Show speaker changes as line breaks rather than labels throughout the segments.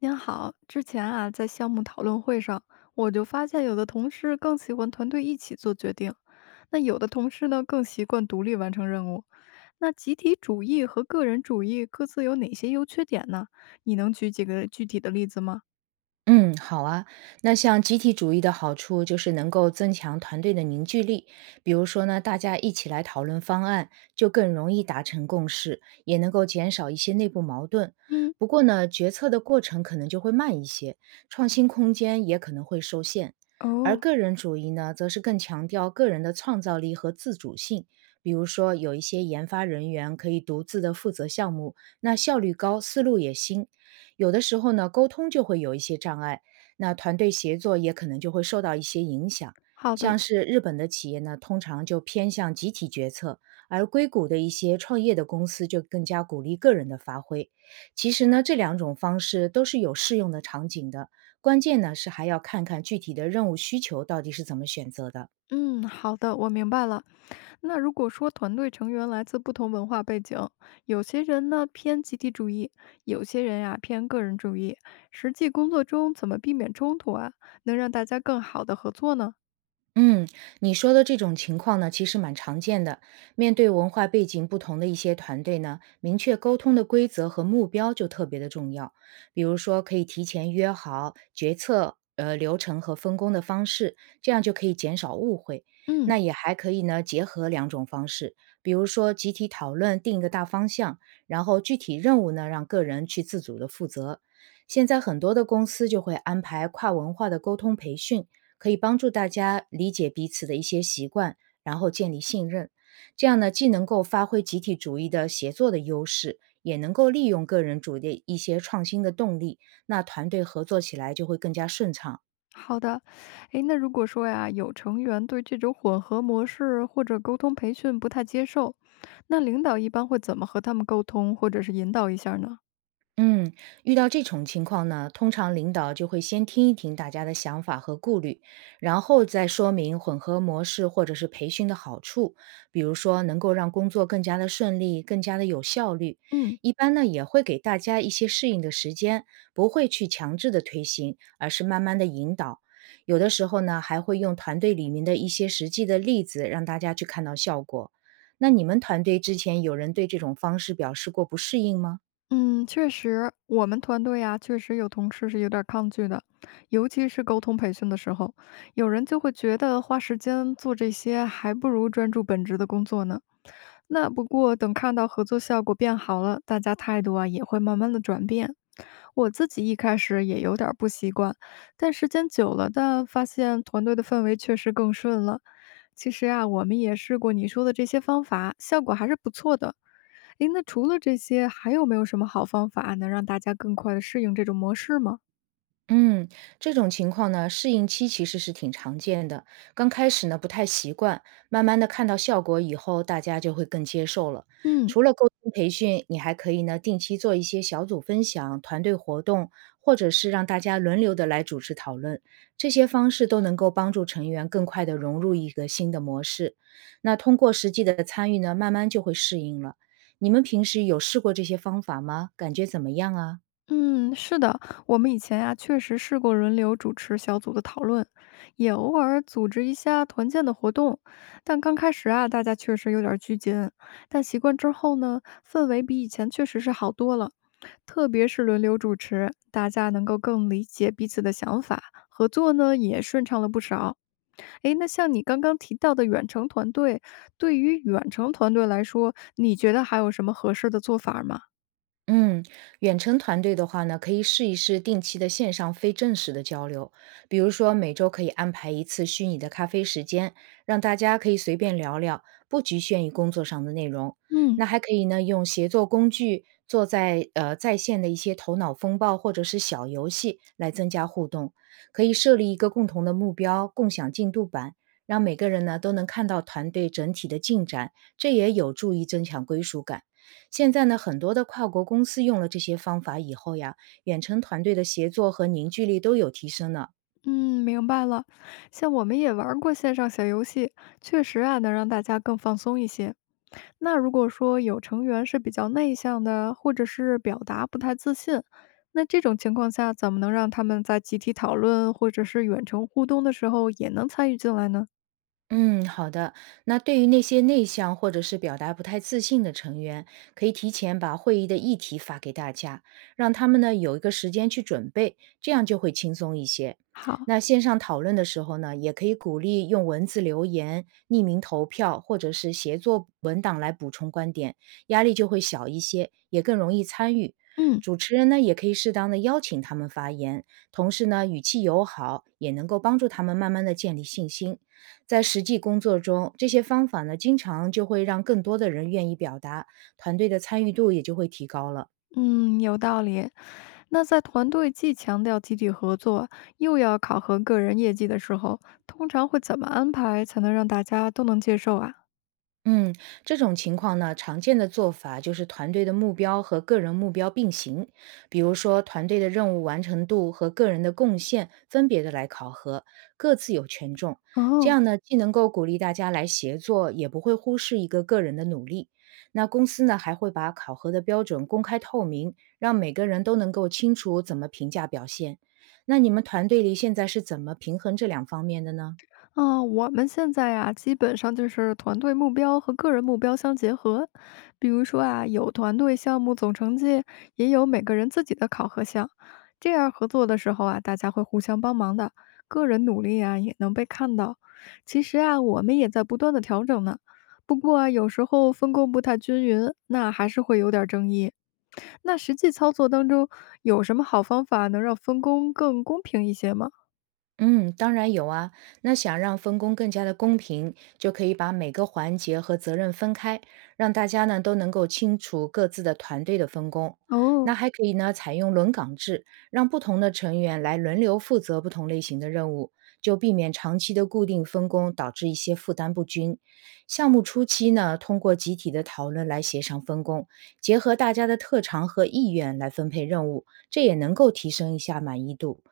您好，之前啊，在项目讨论会上，我就发现有的同事更喜欢团队一起做决定，那有的同事呢更习惯独立完成任务。那集体主义和个人主义各自有哪些优缺点呢？你能举几个具体的例子吗？
嗯，好啊。那像集体主义的好处就是能够增强团队的凝聚力，比如说呢，大家一起来讨论方案，就更容易达成共识，也能够减少一些内部矛盾。
嗯，
不过呢，决策的过程可能就会慢一些，创新空间也可能会受限。而
哦，
个人主义呢，则是更强调个人的创造力和自主性。比如说，有一些研发人员可以独自的负责项目，那效率高，思路也新。有的时候呢，沟通就会有一些障碍，那团队协作也可能就会受到一些影响。
好的。
像是日本的企业呢，通常就偏向集体决策，而硅谷的一些创业的公司就更加鼓励个人的发挥。其实呢，这两种方式都是有适用的场景的，关键呢是还要看看具体的任务需求到底是怎么选择的。
嗯，好的，我明白了。那如果说团队成员来自不同文化背景，有些人呢偏集体主义，有些人呀、偏个人主义，实际工作中怎么避免冲突啊，能让大家更好的合作呢？
嗯，你说的这种情况呢，其实蛮常见的。面对文化背景不同的一些团队呢，明确沟通的规则和目标就特别的重要。比如说，可以提前约好决策流程和分工的方式，这样就可以减少误会。
嗯，
那也还可以呢，结合两种方式，比如说集体讨论定一个大方向，然后具体任务呢让个人去自主的负责。现在很多的公司就会安排跨文化的沟通培训。可以帮助大家理解彼此的一些习惯，然后建立信任。这样呢，既能够发挥集体主义的协作的优势，也能够利用个人主义的一些创新的动力，那团队合作起来就会更加顺畅。
好的。诶，那如果说呀，有成员对这种混合模式或者沟通培训不太接受，那领导一般会怎么和他们沟通，或者是引导一下呢？
嗯，遇到这种情况呢，通常领导就会先听一听大家的想法和顾虑，然后再说明混合模式或者是培训的好处，比如说能够让工作更加的顺利，更加的有效率。
嗯。
一般呢，也会给大家一些适应的时间，不会去强制的推行，而是慢慢的引导。有的时候呢，还会用团队里面的一些实际的例子，让大家去看到效果。那你们团队之前有人对这种方式表示过不适应吗？
嗯，确实，我们团队呀，确实有同事是有点儿抗拒的，尤其是沟通培训的时候，有人就会觉得花时间做这些，还不如专注本职的工作呢。那不过等看到合作效果变好了，大家态度啊也会慢慢的转变。我自己一开始也有点儿不习惯，但时间久了，但发现团队的氛围确实更顺了。其实啊，我们也试过你说的这些方法，效果还是不错的。诶，那除了这些，还有没有什么好方法能让大家更快的适应这种模式吗？
嗯，这种情况呢，适应期其实是挺常见的。刚开始呢，不太习惯，慢慢的看到效果以后，大家就会更接受了。
嗯
除了沟通培训，你还可以呢，定期做一些小组分享、团队活动，或者是让大家轮流的来主持讨论，这些方式都能够帮助成员更快的融入一个新的模式。那通过实际的参与呢，慢慢就会适应了。你们平时有试过这些方法吗？感觉怎么样啊？
嗯，是的，我们以前呀、确实试过轮流主持小组的讨论，也偶尔组织一下团建的活动。但刚开始啊，大家确实有点儿拘谨，但习惯之后呢，氛围比以前确实是好多了。特别是轮流主持，大家能够更理解彼此的想法，合作呢也顺畅了不少。诶，那像你刚刚提到的远程团队，对于远程团队来说，你觉得还有什么合适的做法儿吗？
嗯，远程团队的话呢，可以试一试定期的线上非正式的交流，比如说每周可以安排一次虚拟的咖啡时间，让大家可以随便聊聊，不局限于工作上的内容。
嗯
那还可以呢，用协作工具做在线的一些头脑风暴或者是小游戏来增加互动，可以设立一个共同的目标，共享进度板，让每个人呢都能看到团队整体的进展，这也有助于增强归属感。现在呢，很多的跨国公司用了这些方法以后呀，远程团队的协作和凝聚力都有提升呢。
嗯，明白了。像我们也玩儿过线上小游戏，确实啊，能让大家更放松一些。那如果说有成员是比较内向的，或者是表达不太自信，那这种情况下，怎么能让他们在集体讨论或者是远程互动的时候也能参与进来呢？
嗯，好的。那对于那些内向或者是表达不太自信的成员，可以提前把会议的议题发给大家，让他们呢有一个时间去准备，这样就会轻松一些。
好，
那线上讨论的时候呢，也可以鼓励用文字留言、匿名投票或者是协作文档来补充观点，压力就会小一些，也更容易参与。
嗯。
主持人呢，也可以适当的邀请他们发言，同时呢，语气友好，也能够帮助他们慢慢的建立信心。在实际工作中，这些方法呢，经常就会让更多的人愿意表达，团队的参与度也就会提高了。
嗯，有道理。那在团队既强调集体合作，又要考核个人业绩的时候，通常会怎么安排才能让大家都能接受啊？
嗯，这种情况呢，常见的做法就是团队的目标和个人目标并行，比如说团队的任务完成度和个人的贡献分别的来考核，各自有权重。这样
哦，
呢，既能够鼓励大家来协作，也不会忽视一个个人的努力。那公司呢，还会把考核的标准公开透明，让每个人都能够清楚怎么评价表现。那你们团队里现在是怎么平衡这两方面的呢？
啊，我们现在呀，基本上就是团队目标和个人目标相结合。比如说啊，有团队项目总成绩，也有每个人自己的考核项。这样合作的时候啊，大家会互相帮忙的，个人努力啊也能被看到。其实啊，我们也在不断的调整呢。不过啊，有时候分工不太均匀，那还是会有点儿争议。那实际操作当中，有什么好方法能让分工更公平一些吗？
嗯，当然有啊。那想让分工更加的公平，就可以把每个环节和责任分开，让大家呢都能够清楚各自的团队的分工。那
哦，
还可以呢，采用轮岗制，让不同的成员来轮流负责不同类型的任务，就避免长期的固定分工导致一些负担不均。项目初期呢，通过集体的讨论来协商分工，结合大家的特长和意愿来分配任务，这也能够提升一下满意度。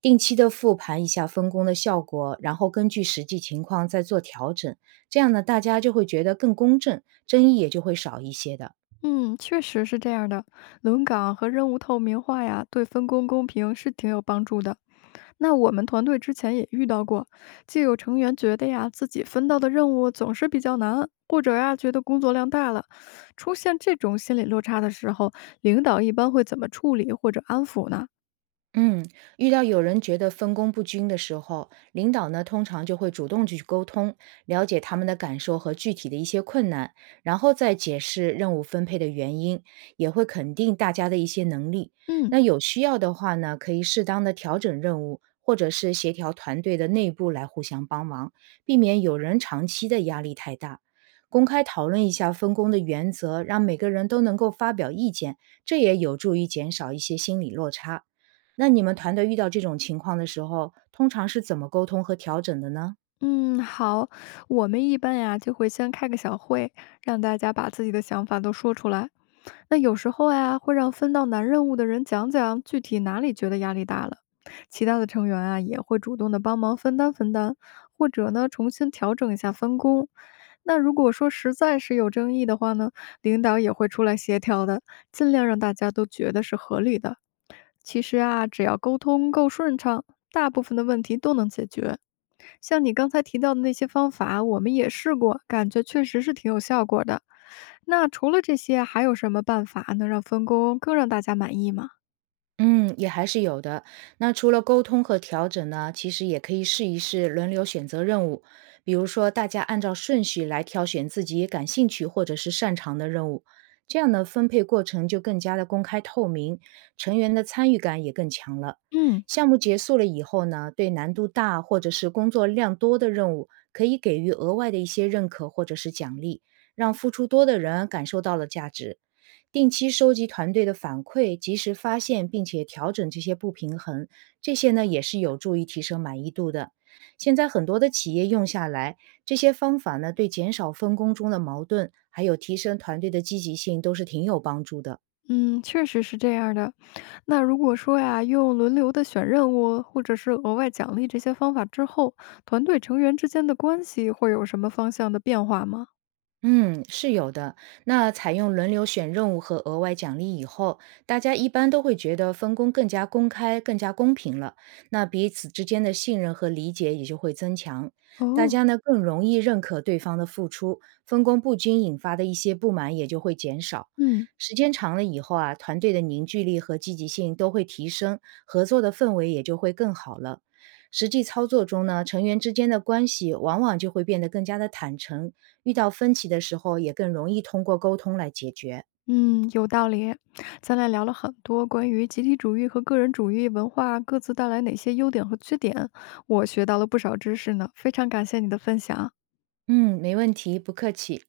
定期的复盘一下分工的效果，然后根据实际情况再做调整，这样呢，大家就会觉得更公正，争议也就会少一些的。
嗯，确实是这样的。轮岗和任务透明化呀，对分工公平是挺有帮助的。那我们团队之前也遇到过，就有成员觉得呀，自己分到的任务总是比较难，或者呀，觉得工作量大了。出现这种心理落差的时候，领导一般会怎么处理或者安抚呢？
嗯，遇到有人觉得分工不均的时候，领导呢通常就会主动去沟通，了解他们的感受和具体的一些困难，然后再解释任务分配的原因，也会肯定大家的一些能力。
嗯。
那有需要的话呢，可以适当的调整任务，或者是协调团队的内部来互相帮忙，避免有人长期的压力太大。公开讨论一下分工的原则，让每个人都能够发表意见，这也有助于减少一些心理落差。那你们团队遇到这种情况的时候，通常是怎么沟通和调整的呢？
嗯，好，我们一般呀就会先开个小会，让大家把自己的想法都说出来，那有时候呀，会让分到难任务的人讲讲具体哪里觉得压力大了，其他的成员啊也会主动的帮忙分担分担，或者呢重新调整一下分工。那如果说实在是有争议的话呢，领导也会出来协调的，尽量让大家都觉得是合理的。其实啊，只要沟通够顺畅，大部分的问题都能解决。像你刚才提到的那些方法，我们也试过，感觉确实是挺有效果的。那除了这些，还有什么办法能让分工更让大家满意吗？
嗯，也还是有的。那除了沟通和调整呢，其实也可以试一试轮流选择任务，比如说大家按照顺序来挑选自己感兴趣或者是擅长的任务，这样呢分配过程就更加的公开透明，成员的参与感也更强了。
嗯
项目结束了以后呢，对难度大或者是工作量多的任务，可以给予额外的一些认可或者是奖励，让付出多的人感受到了价值。定期收集团队的反馈，及时发现并且调整这些不平衡，这些呢也是有助于提升满意度的。现在很多的企业用下来，这些方法呢对减少分工中的矛盾，还有提升团队的积极性都是挺有帮助的。
嗯，确实是这样儿的。那如果说呀，用轮流的选任务，或者是额外奖励这些方法之后，团队成员之间的关系会有什么方向的变化吗？
嗯，是有的。那采用轮流选任务和额外奖励以后，大家一般都会觉得分工更加公开、更加公平了。那彼此之间的信任和理解也就会增强，大
哦。
家呢更容易认可对方的付出，分工不均引发的一些不满也就会减少。
嗯。
时间长了以后啊，团队的凝聚力和积极性都会提升，合作的氛围也就会更好了。实际操作中呢，成员之间的关系往往就会变得更加的坦诚，遇到分歧的时候，也更容易通过沟通来解决。
嗯，有道理。咱俩聊了很多关于集体主义和个人主义文化各自带来哪些优点和缺点，我学到了不少知识呢，非常感谢你的分享。
嗯，没问题，不客气。